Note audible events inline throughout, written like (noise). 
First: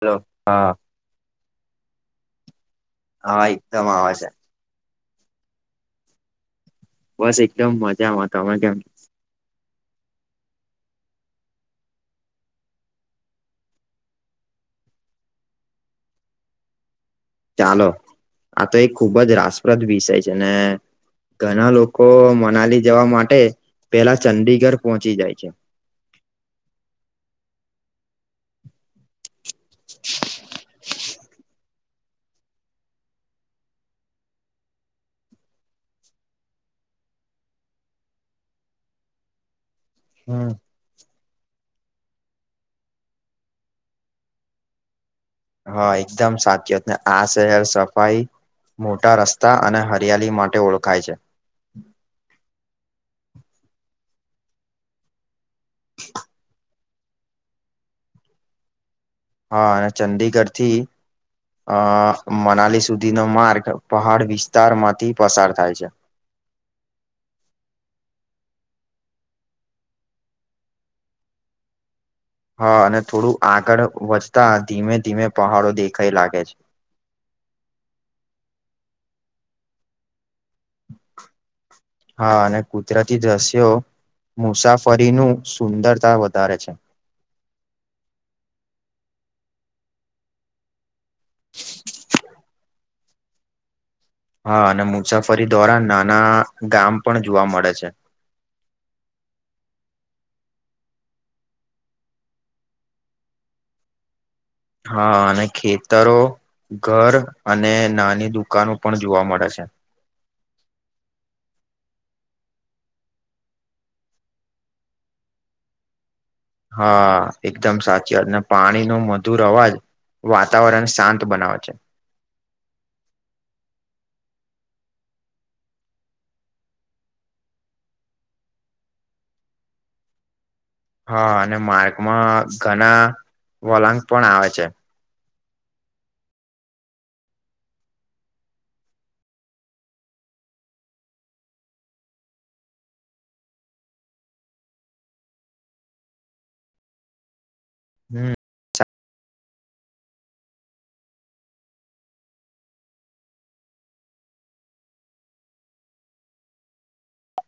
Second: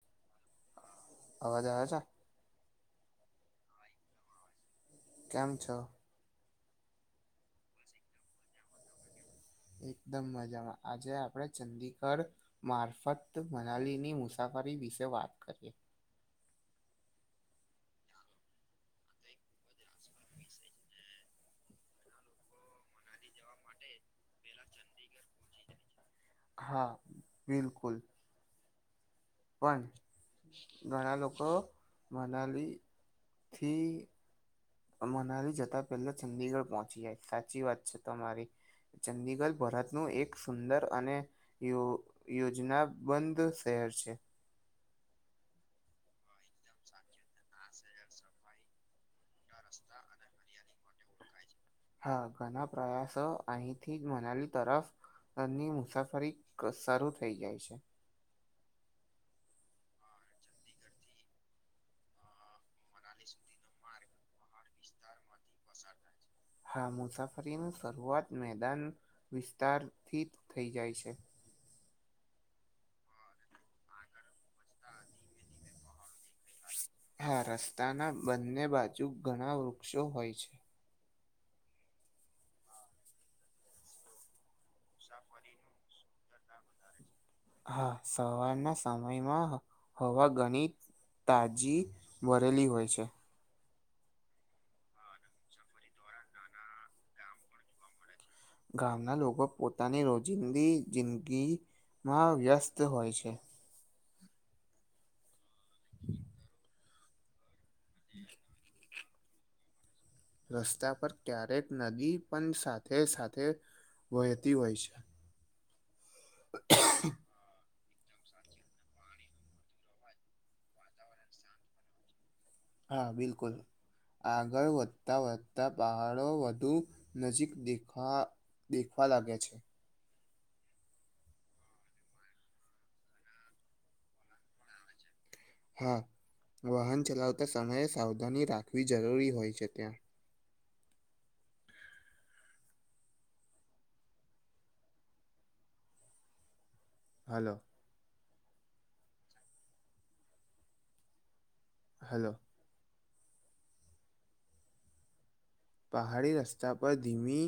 Hello હા અવાજ આવે છે હા એકદમ આવે છે કેમ છો બસ એકદમ મજામાં તમે કેમ એકદમ મજામાં આજે આપડે ચંદીગઢ મારફત મનાલી ની મુસાફરી વિશે વાત કરીએ ચાલો આ તો એક ખુબ જ રાસપ્રદ વિષય છે ને ઘણા લોકો મનાલી જવા માટે પેલા ચંડીગઢ પોહોંચી જાય છે હા બિલકુલ પણ ઘણા લોકો મનાલી થી મનાલી જતા પહેલા ચંંદડીગઢ પહોંચી જાય સાચી વાત છે તમારી ચંદીગઢ ભરત નું એક સુંદર અને યો યોજનાબંધ શહેર છે હા એકદમ સાચ આ શહેર સફાઈ મોટા રસ્તા અને હરિયાળ માટે ઓળખાય છે હા ઘણા પ્રયાસો અહીંથી જ મનાલી તરફ ની મુસાફરી સારું થઈ જાય છે હા અને ચંડીગઢ થી અ મનાલી સુધીનો માર્ગ પહાડ વિસ્તાર માંથી પસાર થાય છે. હા મુસાફરીનું શરૂઆત મેદાન વિસ્તારથી જ થઈ જાય છે હા અને થોડું આગળ વધતા ધીમે ધીમે પહાડો દેખાઈ લાગે છે હા રસ્તાના બંને બાજુ ઘણા વૃક્ષો હોય છે. હા અને કુદરતી દ્રશ્યો મુસાફરી ફરીનું સુંદરતા વધારે છે. હા સવારના સમયમાં હોવા ગણિત તાજી ભરેલી હોય છે હા અને મુસાફરી દ્વારા નાના ગામ પણ જોવા મળે છે. ગામના લોકો પોતાની રોજિંદી જિંદગીમાં વ્યસ્ત હોય છે. હા અને ખેતરો ઘર અને નાની દુકાનો પણ જોવા મળે છે. રસ્તા પર ક્યારેક નદી પણ સાથે સાથે વહેતી હોય છે. હા એકદમ સાચી વાતને પાણી નો મધુર અવાજ વાતાવરણ શાંત બનાવે છે હા બિલકુલ આગળ વધતાં વધતા પહાડો વધુ નજીક દેખા દેખવા લાગે છે હા અને માગૅમાં ઘણા વલાક પણ આવે છે હા વાહન ચલાવતા સમયે સાવધાની રાખવી જરૂરી હોય છે ત્યાં (unintelligible) હલો હમ હલો પહાડી રસ્તા પર ધીમી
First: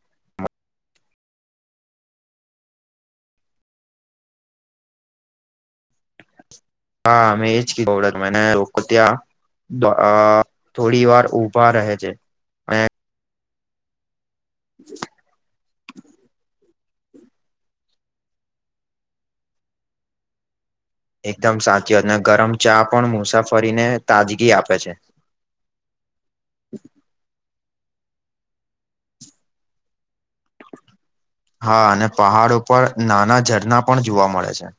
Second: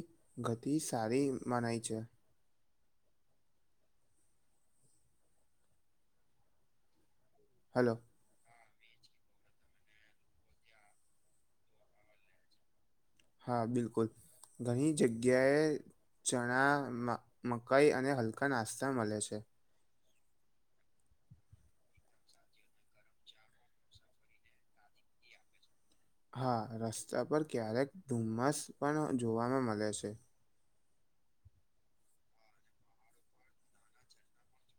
ગતિ સારી મનાય છે હા અમે એજ (unintelligible) હલો મ લોકો ત્યાં અ થોડી વાર ઉભા રહે છે. હા બિલકુલ ઘણી જગ્યાએ ચણામાં મકાઈ અને હલકા નાસ્તા મળે છે. એકદમ સાચી વાત ને ગરમ ચા પણ મુસાફરીને તાજગી આપે છે હા રસ્તા પર ક્યારેક ધુમ્મસ પણ જોવામાં મળે છે હા અને પહાડ ઉપર નાના ઝરણા પણ જોવા મળે છે.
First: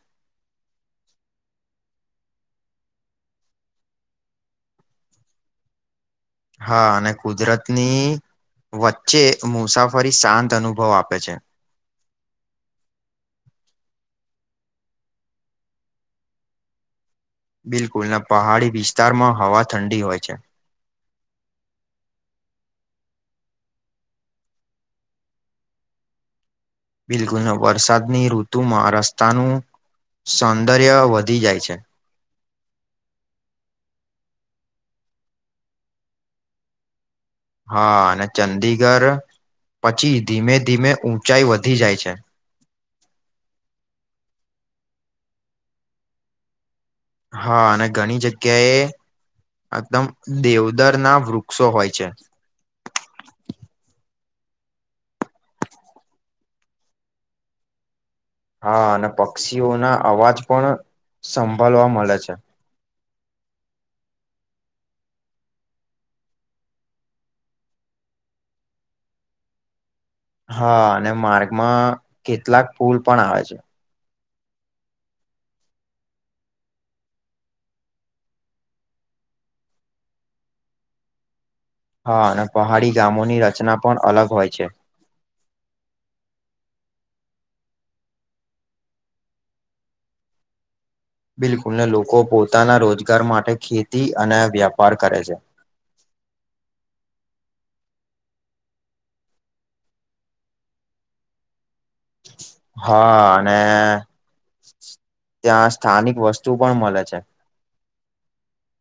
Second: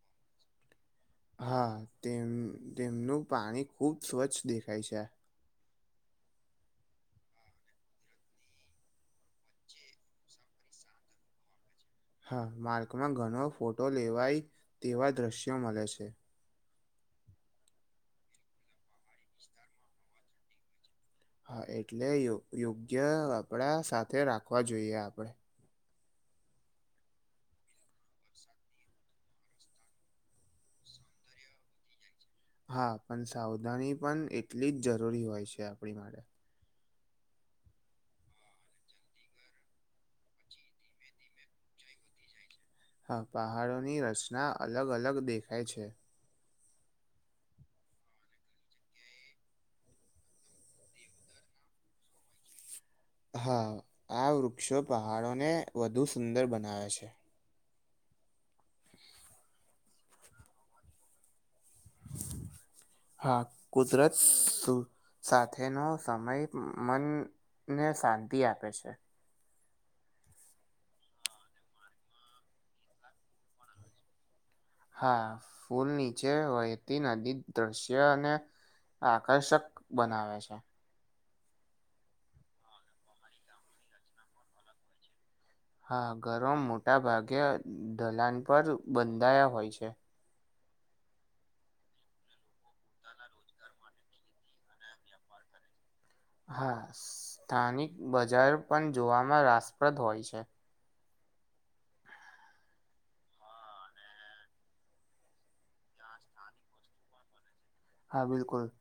હા તેમ તેમનું પાણી ખુબ સ્વચ્છ દેખાય છે. હા અને કુદરતની વચ્ચે મુસાફરી શાંત અનુભવ આપે છે. હા માર્કમાં ઘણો ફોટો લેવાય તેવા દ્રશ્યો મળે છે બિલકુલ પહાડી વિસ્તારમાં હવા ઠંડી હોય છે. હા એટલે યોગ્ય યોગ્ય આપડા સાથે રાખવા જોઈએ આપણેે બિલકુલ વરસાદની ઋતુમાં રસ્તાનું સૌંદર્ય વધી જાય છે હા પણ સાવધાની પણ એટલી જ જરૂરી હોય છે આપણી માટે હા અને ચંદીગઢ પછી ધીમે ધીમે ઊંચાઈ વધી જાય છે હા પહાડોની રચના અલગ અલગ દેખાય છે. હા અને ઘણી જગ્યાએ એકદમ દેવદર ના વૃક્ષો હોય છે. હા આ વૃક્ષો પહાડોને વધુ સુંદર બનાવે છે. હા અને પક્ષીઓ ના અવાજ પણ સંભળવા મળે છે હા કુદરત સુ. સાથેનો સમય મનને શાંતિ આપે છે. હા અને માર્ગમાં કેટલાક પુલ પણ આવે છે. હા ફૂલ નીચે વહેતી નદી દ્રશ્ય અને આકર્ષક બનાવે છે. હા અને પહાડી ગામોની રચના પણ અલગ હોય છે. હા ઘરો મોટા ભાગે ઢલાન પર બંધાયા હોય છે. બિલકુલ ને લોકો પોતાના રોજગાર માટે ખેતી અને વ્યાપાર કરે છે. હા સ્થાનિક બજાર પણ જોવામાં રાસપ્રદ હોય છે. હા અને ત્યાં સ્થાનિક વસ્તુ પણ મળે છે. હા બિલકુલ.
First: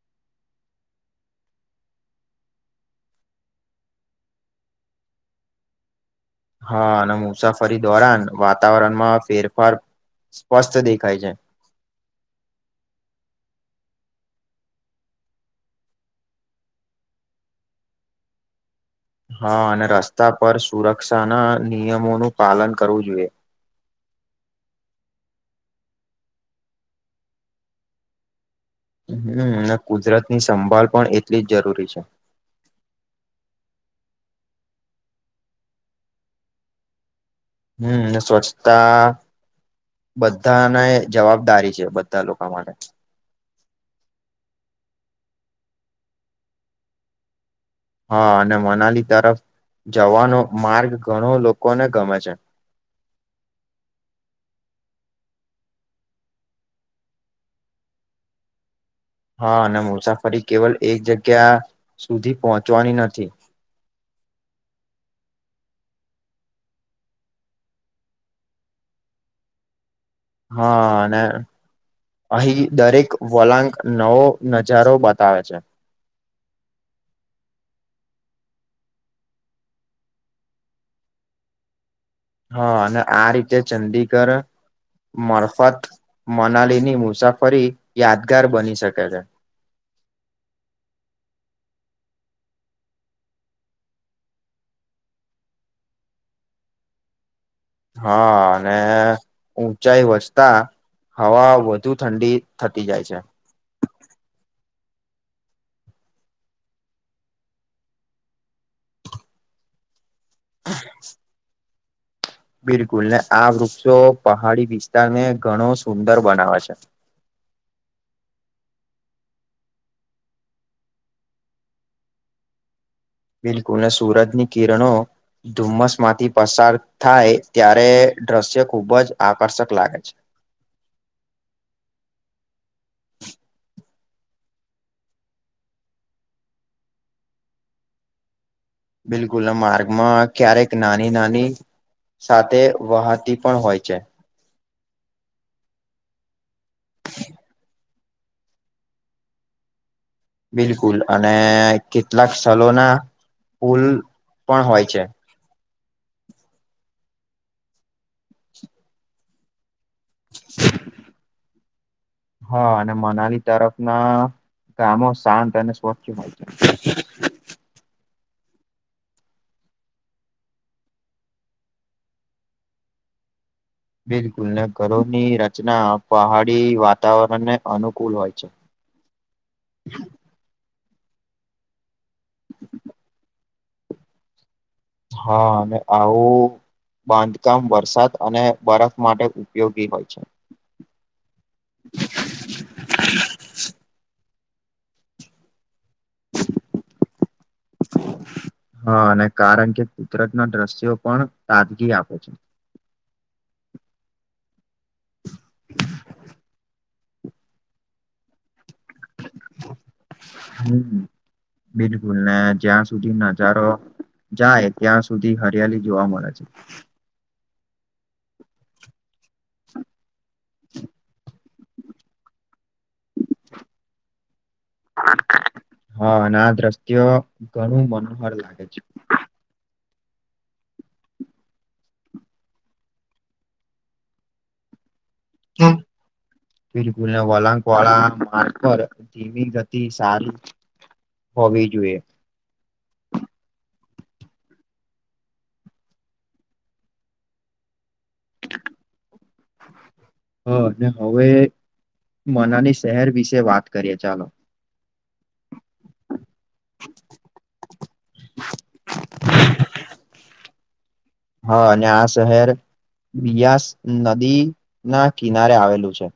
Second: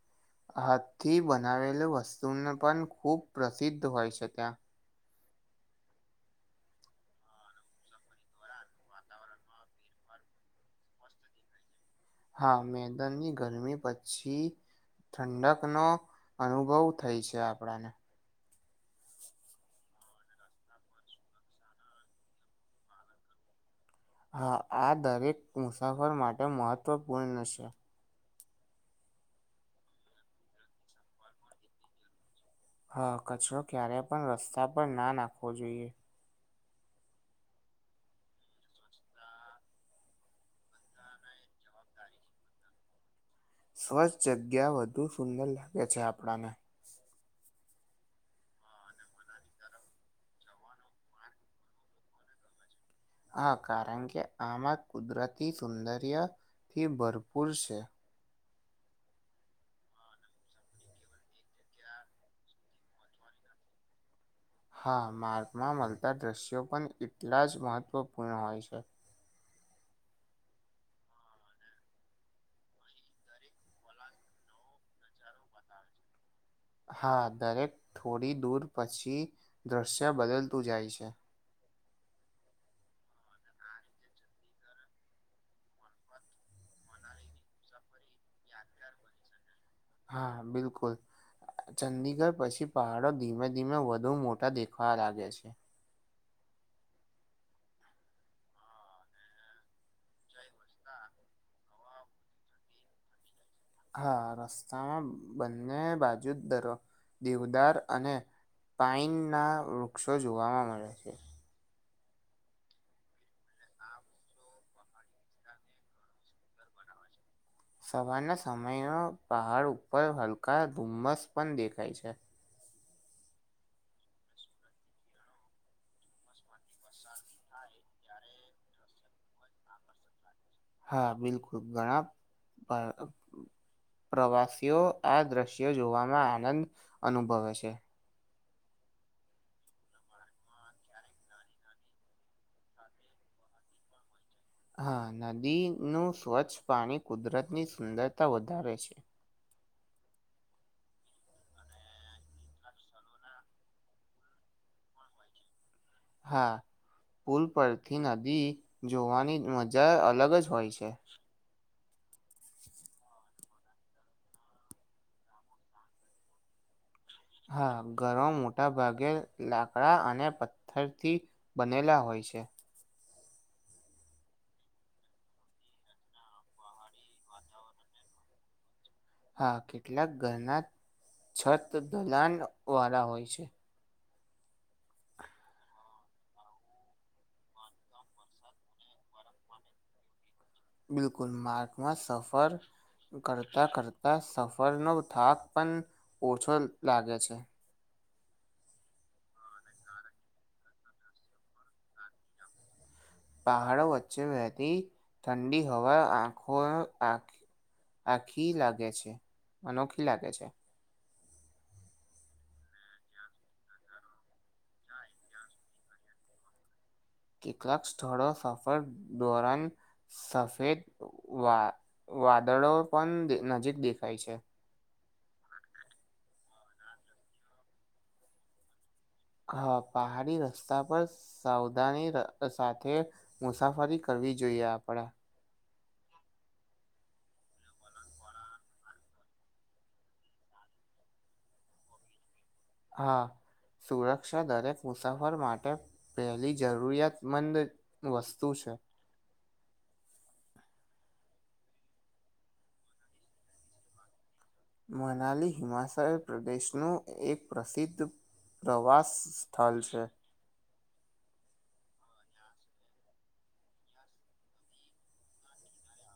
હાથથી બનાવેલુ વસ્તુને પણ ખૂબ પ્રસિદ્ધ હોય છે ત્યાં હા અને મુસાફરી દોરન વાતાવરણમાં ફેરફાર સ્પષ્ટ દેખાય છે. હા મેદાનની ગરમી પછી ઠંડકનો અનુભવ થઈ છે આપળા ને હા અને રસ્તા પર સુરક્ષા ના નિયમોનું પાલન કરવું જોઈએ. હા આ દરેક મુસાફર માટે મહત્વપૂર્ણ છે. હમ અને કુદરતની સંભાળ પણ એટલી જ જરૂરી છે. હા કચરો ક્યારે પણ રસ્તા પર ના નાખવો જોઈએ. હમ સ્વચ્છતા બધાને જવાબદારી છે. બધા લોકો માટે સ્વચ્છ જગ્યા વધુ સુંદર લાગે છે આપણાને હા અને મનાલી તરફ જવાનો માર્ગ ઘણો લોકોને ગમે છે. હા કારણ કે આમાં કુદરતી સૌદર્યથી ભરપૂર છે. હા અને મુસાફરી કેવલ એક જગ્યા સુધી પહોંચવાની નથી. હા માર્ગમાં મળતા દ્રશ્યો પણ એટલા જ મહત્ત્વપૂર્ણ હોય છે. હા અને અહીં દરેક વલાંક નવો નજારો બતાવે છે. હા દરેક થોડી દૂર પછી દૃશ્ય બદલતું જાય છે. હા અને આ રીતે ચંંદીગઢ મરફત મનાલી ની મુસાફરી યાદગાર બની શકે છે. હા બિલકુલ ચંદિગઢ પછી પહાડો ધીમે ધીમે વધુ મોટા દેખવા લાગે છે. હા અને ઊંચાઈ વસતા હવા વઘુ ઠંડી થતી જાય છે. હા રસ્તા બંને બાજુ દર દેવદાર અને પાઇન ના વૃક્ષો જોવાવામાં મળે છે. બિલકુલ ને આ વૃક્ષો પહાડી વિસ્તારને ઘણો સુંદર બનાવે છે. સવારના સમયનો પહાડ ઉપર હલકા ધુમ્મસ પણ દેખાય છે. બિલકુલને સુરજની કિરણો ધુમ્મસ માંથી પસાર થાય ત્યારે તે દ્રશ્ય ખુબ જ આકર્ષક લાગે છે. હા બિલકુલ ઘણા પર પ્રવાસીઓ આ દ્રશ્યો જોવામાં આનંદ અનુભવે છે. બિલકુલ માર્ગમાં ક્યારેક નાની નાની સાથે વહતી પણ હોય છે. હા નદીનું સ્વચ્છ પાણી કુદરતની સુંદરતા વધારે છે. બિલકુલ અને કેટલાક સ્થોળના પુલ પણ હોય છે. હા પુલ પરથી નદી જોવાની જા અલગ જ હોય છે. હા અને મનાલી તરફ ના ગામો શાંત અને સ્વચ્છ હોય છે. હા ઘરમાં મોટા ભાગે લાકડા અને પથ્થરથી બનેલા હોય છે બિલકુલ ને ઘરોની રચના પહાડી વાતાવરણ ને અનુકૂલ હોય છે હા કેટલાક ઘરના છત ધલાન વાળા હોય છે હા અને આવું બાંધકામ વરસાદ અને બરફ માટે ઉપયોગી હોય છે બિલકુલ માર્ગમાં સફર કરતાં કરતાં સફરનો થાક પણ ઓછો લાગે છે હા અને કારણ કે કુદરત ના દ્રશ્યો પણ તાજગી આપે છે પહાડો વચ્ચે વહેતી ઠંડી હવા આંખો આખ આખી લાગે છે અનોખી લાગે છે હમ બિલકુલ ને જ્યાં સુધી નજારો જાય ત્યાં સુધી હરિયાળી જોવા મળે છે કેટલાક સ્થળો સફર દોરાન સફેદ વા વાદળો પણ નજીક દેખાય છે હા અને આ દ્રશ્ય ઘણું મનોહર લાગે છે હા પહાડી રસ્તા પર સાવધાની સાથે મુસાફરી કરવી જોઈએ આપણે બિલકુલ વલાકવાળા માર પર ધીમી ગતિ સારી હોવી જોઈએ હા સુરક્ષા દરેક મુસાફર માટે પહેલી જરૂરિયાતમંદ વસ્તુ છે. હા હવે મનાની શહેર વિશે વાત કરીએ ચાલો. મનાલી હિમાચલ પ્રદેશનું એક પ્રસિદ્ધ પ્રવાસ સ્થલ છે. હા અને આ શહેર બીયાસ નદી ના કિનારે આવેલું છે.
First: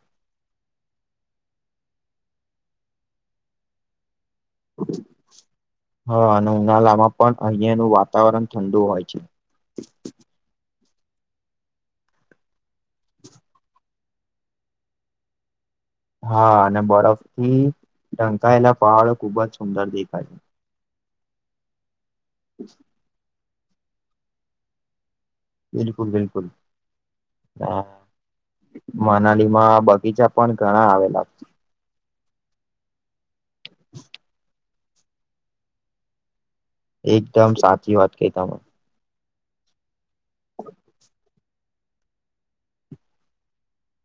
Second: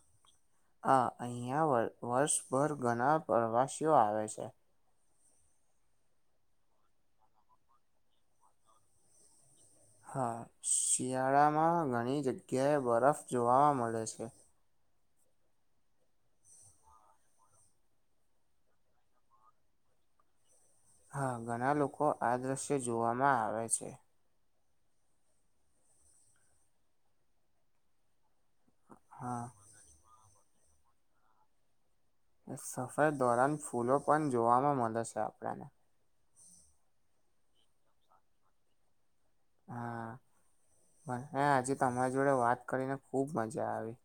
હા અહિયાં વર્ષભર ઘણા પ્રવાસીઓ આવે છે. હા અને ઉનાલામાં પણ અહિયાંનું વાતાવરણ ઠંડુ હોય છે. હા શિયાળામાં ઘણી જગ્યાએ બરફ જોવા મળે છે. હા અને બરફથી ઢંકાયેલા પહાડો ખુબ જ સુંદર દેખાય છે. હા ઘણા લોકો આ દ્રશ્ય જોવામાં આવે છે. બિલકુલ બિલકુલ હા મનાલી માં બગીચા પણ ઘણા આવેલા સફર દોરાન ફૂલો પણ જોવામાં મળે છે આપણને એકદમ સાચી વાત કઇ તમેં. હા હ મેં આજે તમારા જોડે વાત કરીને ખુબ મજા આવી.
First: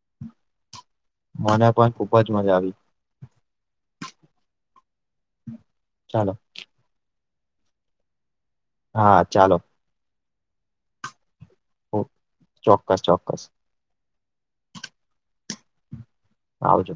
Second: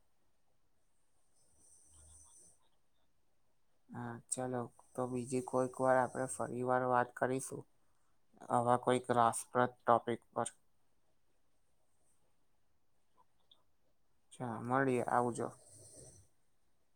મને પણ ખુબ જ મજા આવી. હા ચાલો તો બીજી કોઈક વાર આપણે ચાલો ફરી વાર વાત કરીશું. આવા કોઈક હા ચાલો રાસપ્રદ ટોપિક પર. ઓ ચોક્કસ ચોક્કસ ચ મળીએ આવજો. આવજો